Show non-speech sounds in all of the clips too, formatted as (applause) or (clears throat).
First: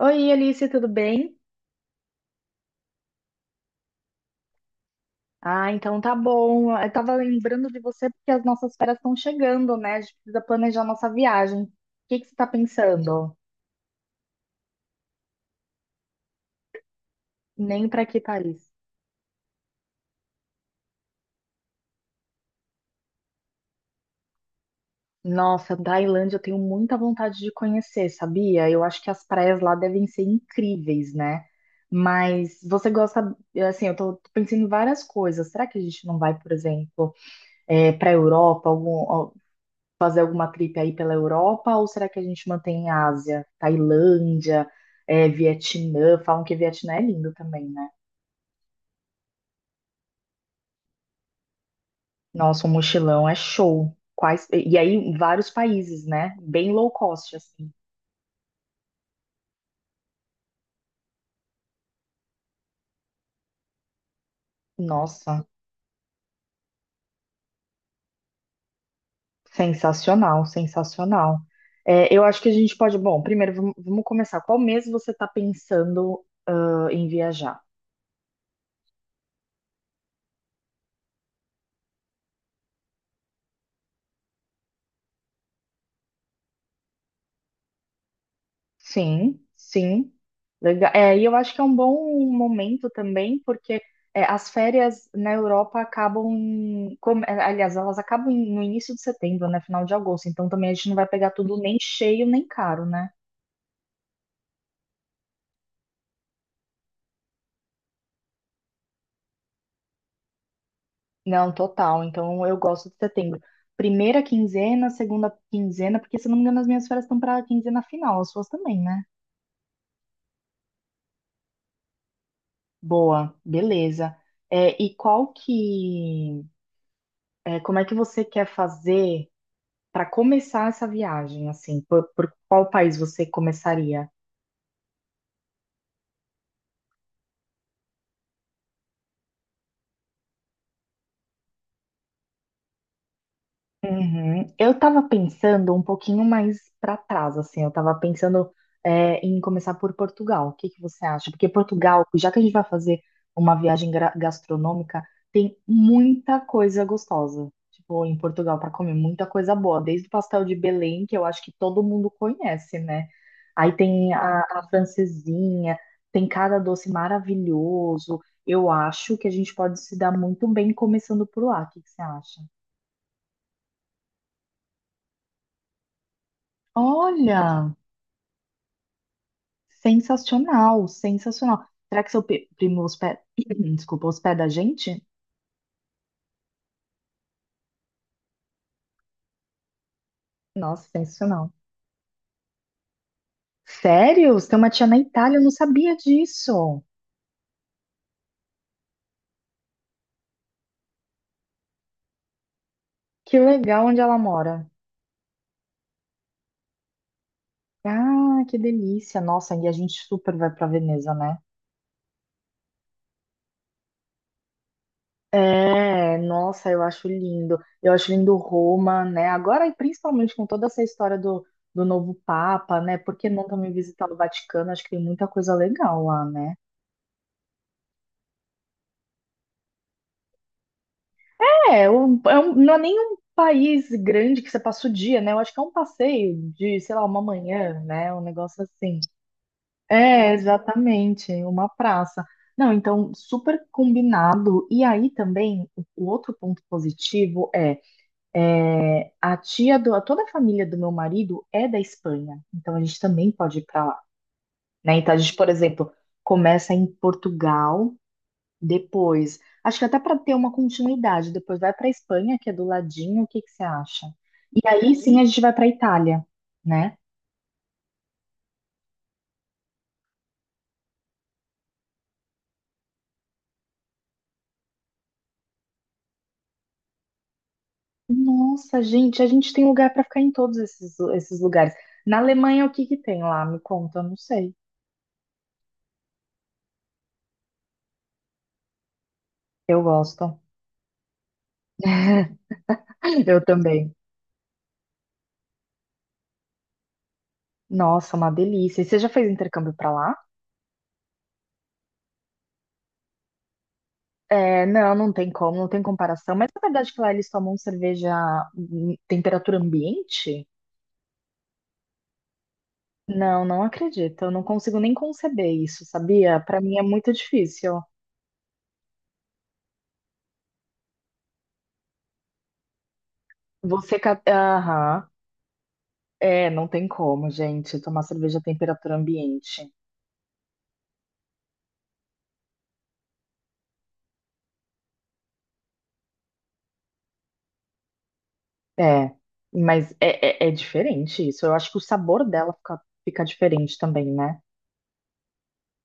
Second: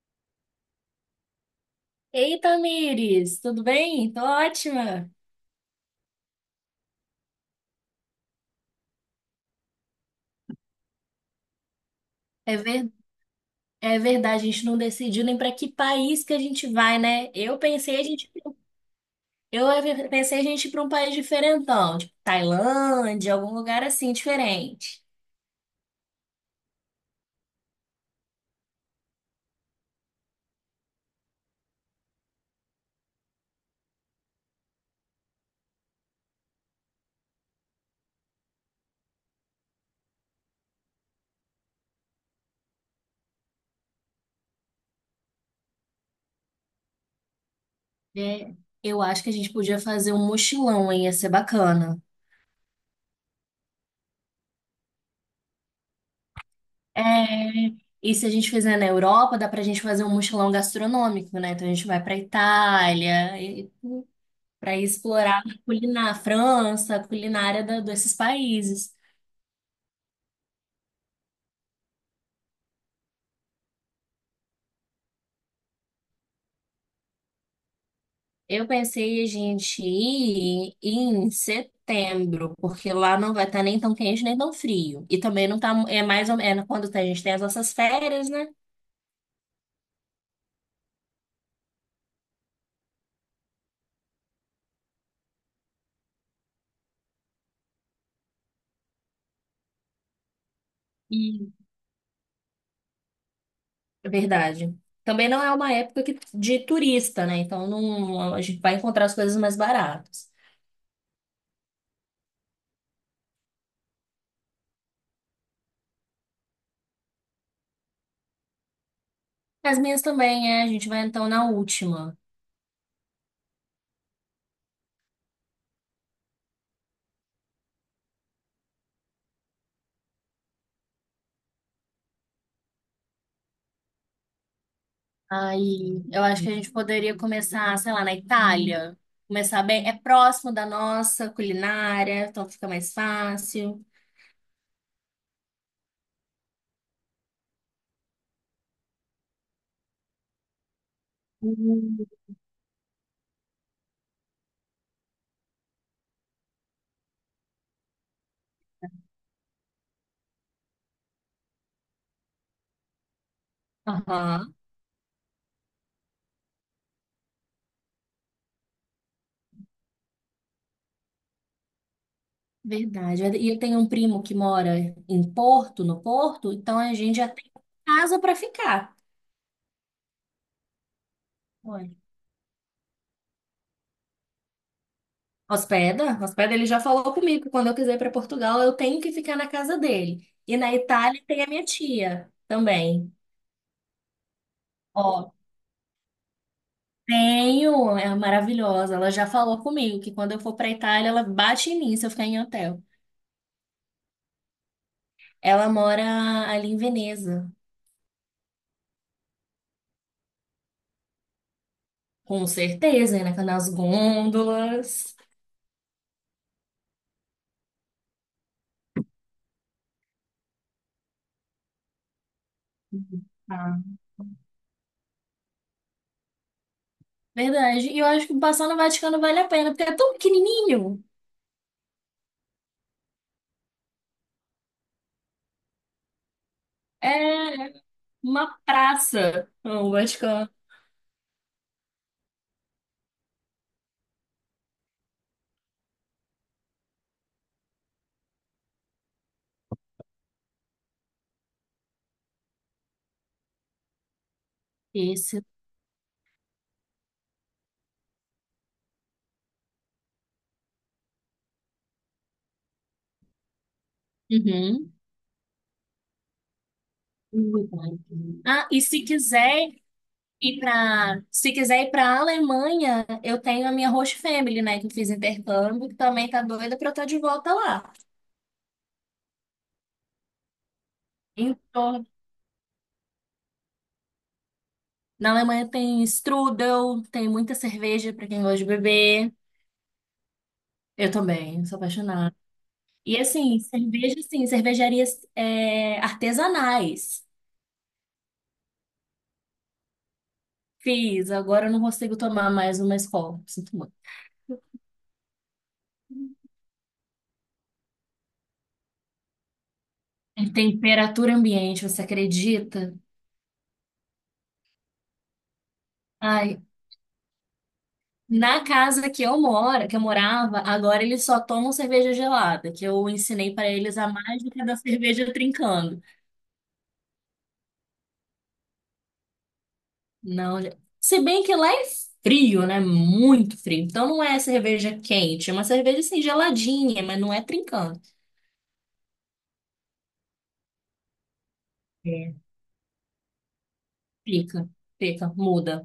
Oi, Alice, tudo bem? Eita, Tamires, tudo bem? Tô ótima. Ah, então tá bom. Eu tava lembrando de você porque as nossas férias estão chegando, né? A gente precisa planejar nossa viagem. O que que você tá É ver... pensando? É verdade, a gente não decidiu nem para que país que a gente vai, né? Nem pra que Paris? Eu pensei a gente ir para um país diferentão, tipo Tailândia, algum lugar assim diferente. Nossa, Tailândia eu tenho muita vontade de conhecer, sabia? Eu acho que as praias lá devem ser incríveis, né? Mas você gosta, assim, eu tô pensando em várias coisas. Será que a gente não vai, por exemplo, para a Europa, fazer alguma trip aí pela Europa? Ou será que a gente mantém a Ásia, Tailândia, Vietnã? Falam que Vietnã é lindo também, né? É, eu acho que a gente podia fazer um mochilão, hein? Ia ser bacana. Nossa, um mochilão é show. Quais... E aí, vários países, né? Bem low cost, assim. É, e se a gente fizer na Europa, dá pra gente fazer um mochilão gastronômico, né? Então a gente vai pra Itália, e para explorar Nossa, a culinária, França, a culinária desses países. sensacional, sensacional. É, eu acho que a gente pode. Bom, primeiro, vamos começar. Qual mês você está pensando, ah, em viajar? Eu pensei a gente ir em setembro, porque lá não vai estar nem tão quente nem tão frio. E também não tá, é mais ou menos quando a gente tem as nossas férias, né? Sim, sim. Legal. É, e eu acho que é um bom momento também, porque as férias na Europa acabam, elas acabam no início de setembro, né, final de agosto. Então também a gente não vai pegar E tudo nem cheio nem caro, né? É verdade. Também não é uma época de turista, né? Então não, a gente vai encontrar as coisas mais baratas. Não, total. Então eu gosto de setembro. Primeira quinzena, segunda quinzena, porque se eu não me engano as minhas férias estão para a quinzena final, as suas também, né? As minhas também, é. A gente vai então na última. Boa, beleza. É, e qual que, como é que você quer fazer para começar essa viagem, assim, por qual país você começaria? Aí eu acho que a gente poderia começar, sei lá, na Itália. Começar bem. É próximo da nossa culinária, então fica mais fácil. Uhum. Eu tava pensando um pouquinho mais para trás, assim, eu tava pensando em começar por Portugal. O que que você acha? Porque Portugal, já que a gente vai fazer uma viagem gastronômica, tem muita coisa gostosa. Tipo, em Portugal para comer muita coisa boa, desde o pastel de Belém, que eu acho que todo mundo conhece, né? Aí tem Aham. a francesinha, tem cada doce maravilhoso. Eu acho que a gente pode se dar muito bem começando por lá. O que que você acha? Verdade. E eu tenho um primo que mora em Porto, no Porto, então a gente já tem Olha! casa para ficar. Sensacional, sensacional. Olha. Será que seu primo hospeda, (clears throat) desculpa, hospeda a gente? Hospeda, hospeda, ele já falou comigo que quando eu quiser ir para Portugal, eu tenho que ficar na casa dele. E na Nossa, Itália tem a sensacional. minha tia também. Sério? Você tem uma tia na Ó, Itália? Eu não sabia disso. tenho, é maravilhosa. Ela já falou comigo que quando eu for para Itália, ela bate em mim se eu ficar em hotel. Que legal onde ela mora. Ela mora ali em Veneza, Ah, que delícia. Nossa, e a gente super vai pra Veneza, né? com certeza, né? Nas gôndolas. É, nossa, eu acho lindo. Eu acho lindo Roma, né? Agora, e principalmente com toda essa história do, do novo Papa, né? Por que não também visitar o Vaticano? Acho que tem muita coisa legal lá, né? Verdade. E eu acho que passar no Vaticano vale a pena, porque é tão pequenininho. É, não é nem um país grande que você passa o dia, né? Eu acho que é um passeio de, sei lá, É uma manhã, né? Um uma negócio assim. praça, o É, Vaticano. exatamente, uma praça. Não, então, super combinado. E aí também, o outro ponto positivo é a tia do, toda a família do meu marido é da Espanha, então a gente também pode ir para lá, né? Então a gente, Esse. por exemplo, começa em Portugal. Depois, acho que até para ter uma continuidade, depois vai para Espanha, que é do ladinho, o que que você acha? E Uhum. aí sim a gente vai para Itália, né? Ah, se quiser ir para Alemanha, eu tenho a minha host family, né, que eu fiz intercâmbio, que também tá doida para eu estar de volta lá. Nossa, gente, a gente tem lugar para ficar em todos esses, esses lugares. Então, Na Alemanha, o que que tem lá? Me conta, eu não sei. na Alemanha tem strudel, tem muita cerveja para quem gosta de beber. Eu gosto. Eu também, sou apaixonada. E (laughs) Eu assim, também. cerveja, sim, cervejarias artesanais. Nossa, uma delícia. E você já fez intercâmbio para lá? Fiz, agora eu não consigo tomar mais uma escola. Sinto muito. É, não, não tem como, não tem comparação. Mas é verdade que lá eles tomam cerveja em temperatura ambiente? É. Temperatura ambiente, você acredita? Não, não acredito. Eu não consigo nem conceber isso, sabia? Para Ai, mim é muito difícil. na casa que eu moro, que eu morava, agora eles só tomam cerveja gelada, que eu ensinei para eles a mágica da Aham. cerveja trincando. É, não tem como, gente, tomar cerveja à temperatura ambiente. Não, se bem que lá é frio, né? Muito frio. Então não é cerveja quente, é uma cerveja assim geladinha, mas não é trincando. É, é diferente isso. Eu acho que o sabor É. dela fica diferente também, né? Fica, fica, muda.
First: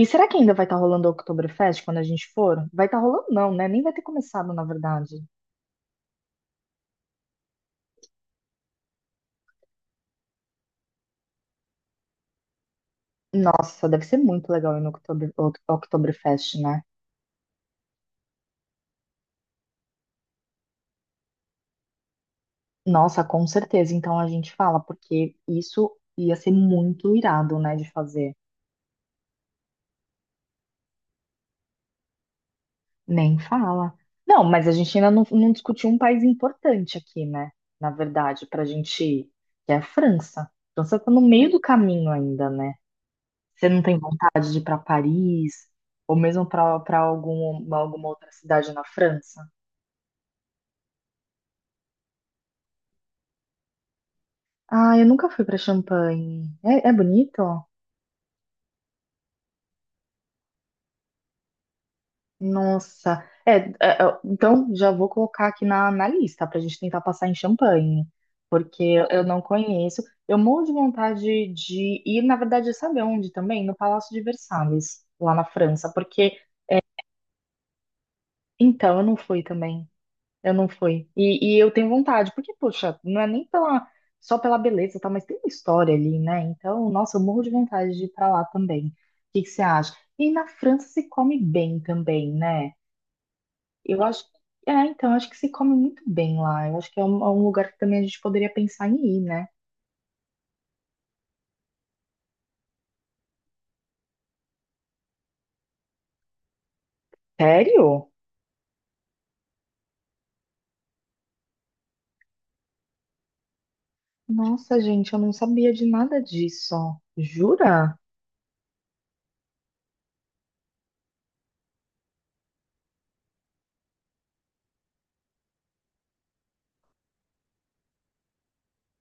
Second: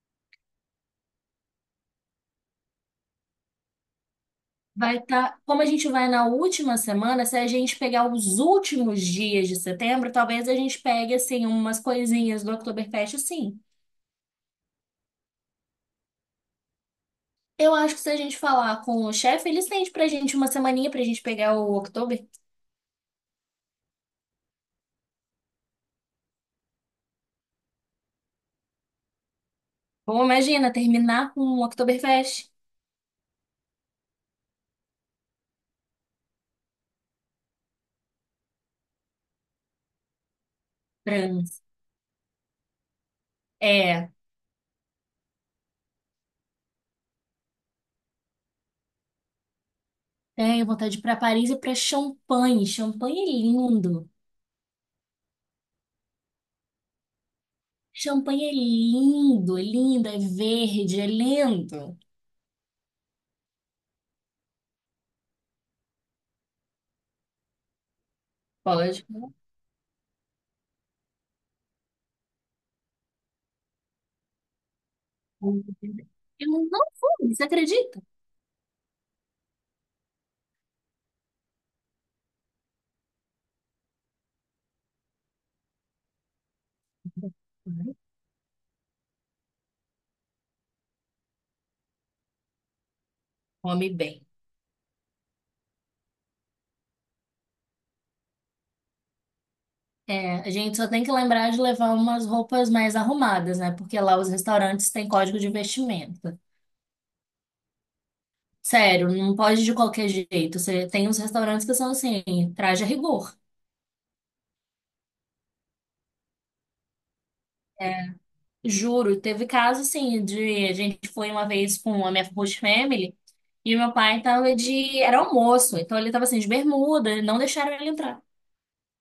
E será que ainda vai estar rolando o Oktoberfest quando a gente for? Vai estar rolando, não, né? Nem vai ter começado, na Vai verdade. estar, como a gente vai na última semana, se a gente pegar os últimos dias de setembro, talvez a gente pegue assim umas coisinhas do Oktoberfest, sim. Nossa, deve ser muito legal ir no Oktoberfest, né? Eu acho que se a gente falar com o chefe, ele estende pra gente uma semaninha pra gente pegar o Oktober. Nossa, com certeza. Então a gente fala, porque isso ia ser muito irado, né, de fazer. Ou imagina, terminar com o Oktoberfest. Nem fala. Não, mas a gente ainda não discutiu um país importante aqui, né? Na verdade, pra gente ir, que é a França. A França tá no meio do Franz. caminho ainda, né? Você não tem É, vontade de ir pra Paris, ou mesmo pra para alguma outra cidade na França? tenho vontade de ir pra Paris e pra Champanhe. Champanhe é lindo. Ah, eu nunca fui pra Champagne. É, é bonito? Champanhe é lindo, é lindo, é verde, é lindo. Nossa, então já vou colocar aqui na, na lista para a gente tentar passar em Champanhe, porque Pode. eu não conheço. Eu morro de vontade de ir, na verdade, sabe onde também? No Palácio de Versalhes, lá na França, porque Eu não fui, você acredita? então eu não fui também, eu não fui. E eu tenho vontade, porque, poxa, não é nem pela, só pela beleza, tá, mas tem uma história ali, né? Então, nossa, eu morro de Uhum. vontade de ir para lá também. O que que você acha? E na França se come bem também, né? Come Eu acho, bem. é, então, acho que se come muito bem lá. Eu acho que é um lugar que também a gente poderia pensar em ir, né? É, a gente só tem que lembrar de levar umas roupas mais arrumadas, né? Porque lá os restaurantes têm código de vestimenta. Sério? Sério, não pode de qualquer jeito. Você tem uns restaurantes que são assim, traje a rigor. Nossa, gente, eu não sabia de nada disso. Jura? É, juro, teve caso assim de a gente foi uma vez com a minha host family e meu pai tava de era almoço, então ele tava assim de bermuda, não deixaram ele entrar.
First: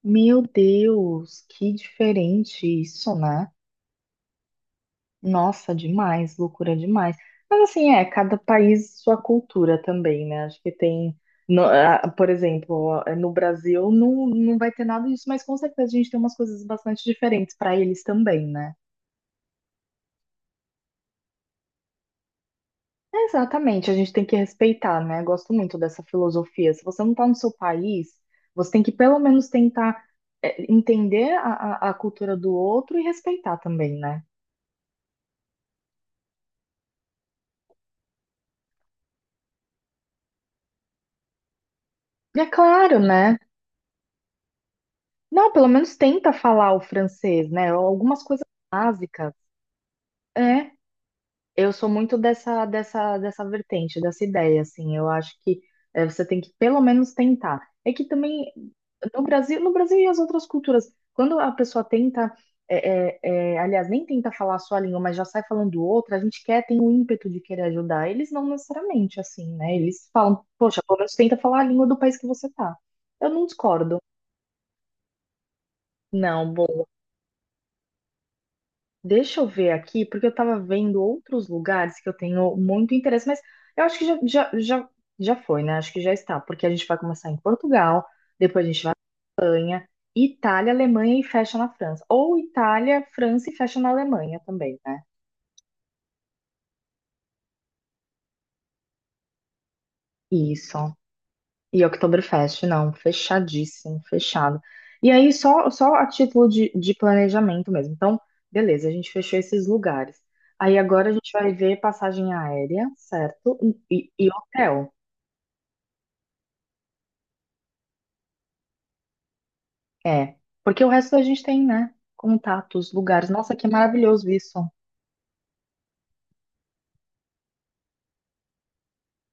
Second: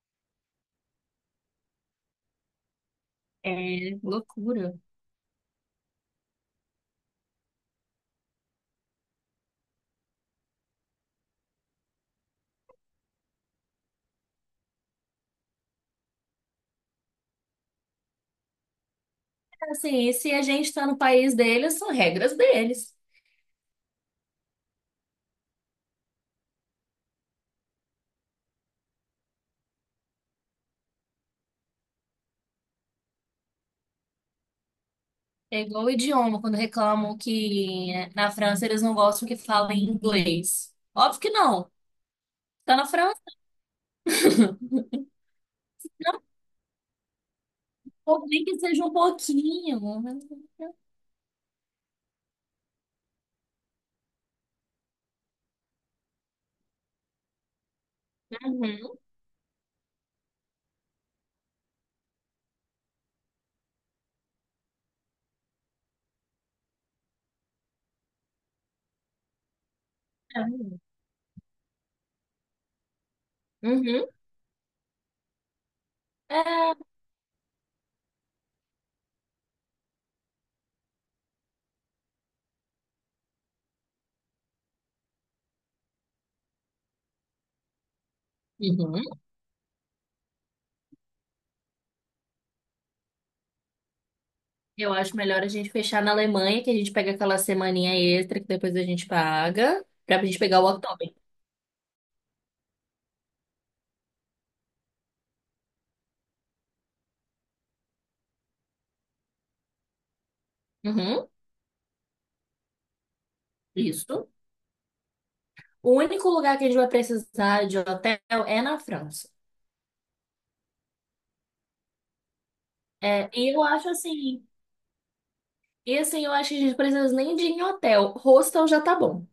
Meu Deus, que diferente isso, né? É loucura. Nossa, demais, loucura demais. Mas assim, é, cada país sua cultura também, né? Acho que tem, por exemplo, é, no Brasil não, não vai ter nada disso, mas com certeza a gente tem umas coisas bastante diferentes para eles também, né? Assim, e se a gente tá no país deles, são regras deles. Exatamente, a gente tem que respeitar, né? Gosto muito dessa filosofia. Se você não está no seu país, você tem que pelo menos tentar é, entender a cultura do outro e respeitar também, né? É igual o idioma, quando reclamam que na França eles não gostam que falem inglês. Óbvio que não. E é Tá na claro, França, né? Não, pelo menos tenta falar o francês, né? Algumas ou nem coisas que seja um básicas. pouquinho. Uhum. É. Eu sou muito dessa vertente, dessa ideia, assim. Eu acho que você tem que pelo menos tentar. É que também no Brasil e as outras culturas, quando a pessoa tenta, eh, eh, aliás, nem tenta falar a sua língua, mas já sai falando outra, a gente quer, tem o ímpeto de querer ajudar. Eles não necessariamente assim, né? Eles falam, poxa, pelo menos tenta falar a língua do país que você tá. Eu não discordo. Uhum. Não, É, deixa eu ver aqui, porque eu estava vendo outros lugares que eu tenho muito interesse, mas eu acho que já foi, né? Acho que já está, porque a gente vai começar em Portugal, depois a gente vai uhum, em Itália, Alemanha e fecha na França. Ou Itália, França e fecha na Alemanha também, eu né? acho melhor a gente fechar na Alemanha, que a gente pega aquela semaninha extra que depois a gente paga, pra gente pegar o Isso. outdoor. E Oktoberfest, não, fechadíssimo, fechado. E aí, só a título de planejamento mesmo. Então, beleza, a gente fechou esses lugares. Aí agora a Uhum, gente vai ver passagem aérea, certo? E isso. e hotel. O único lugar que a gente vai precisar de hotel é na França. É, porque o resto da gente tem, né? Contatos, lugares. É, Nossa, que maravilhoso isso. e assim, eu acho que a gente precisa nem de ir em hotel. Hostel já tá bom.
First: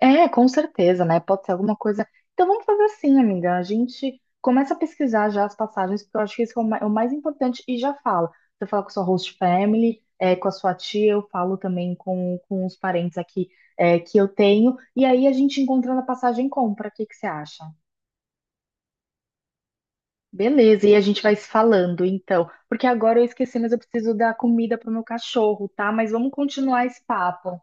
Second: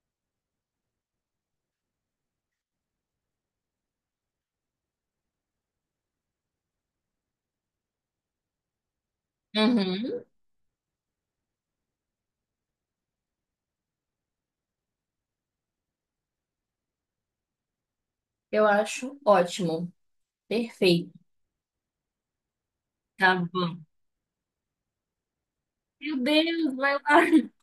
É, com certeza, né? Pode ser alguma coisa. Então vamos fazer assim, amiga. A gente começa a pesquisar já as passagens, porque eu acho que isso é o é o mais importante e já fala. Você fala com a sua host family, Uhum, é, com a sua tia, eu falo também com os parentes aqui é, que eu tenho. E aí a gente encontrando a passagem compra. O que que você acha? eu acho ótimo. Beleza, e a Perfeito. gente vai se falando então. Porque agora eu Tá esqueci, mas eu bom. preciso dar comida pro meu cachorro, tá? Mas Meu vamos Deus, continuar vai esse lá. (laughs) papo.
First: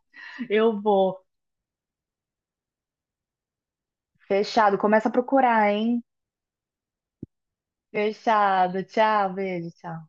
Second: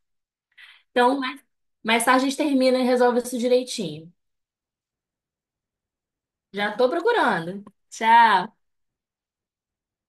Eu vou. Então, mais tarde a gente termina e resolve isso direitinho. Fechado, começa a procurar, hein? Já tô procurando. Tchau. Fechado. Tchau, beijo, tchau.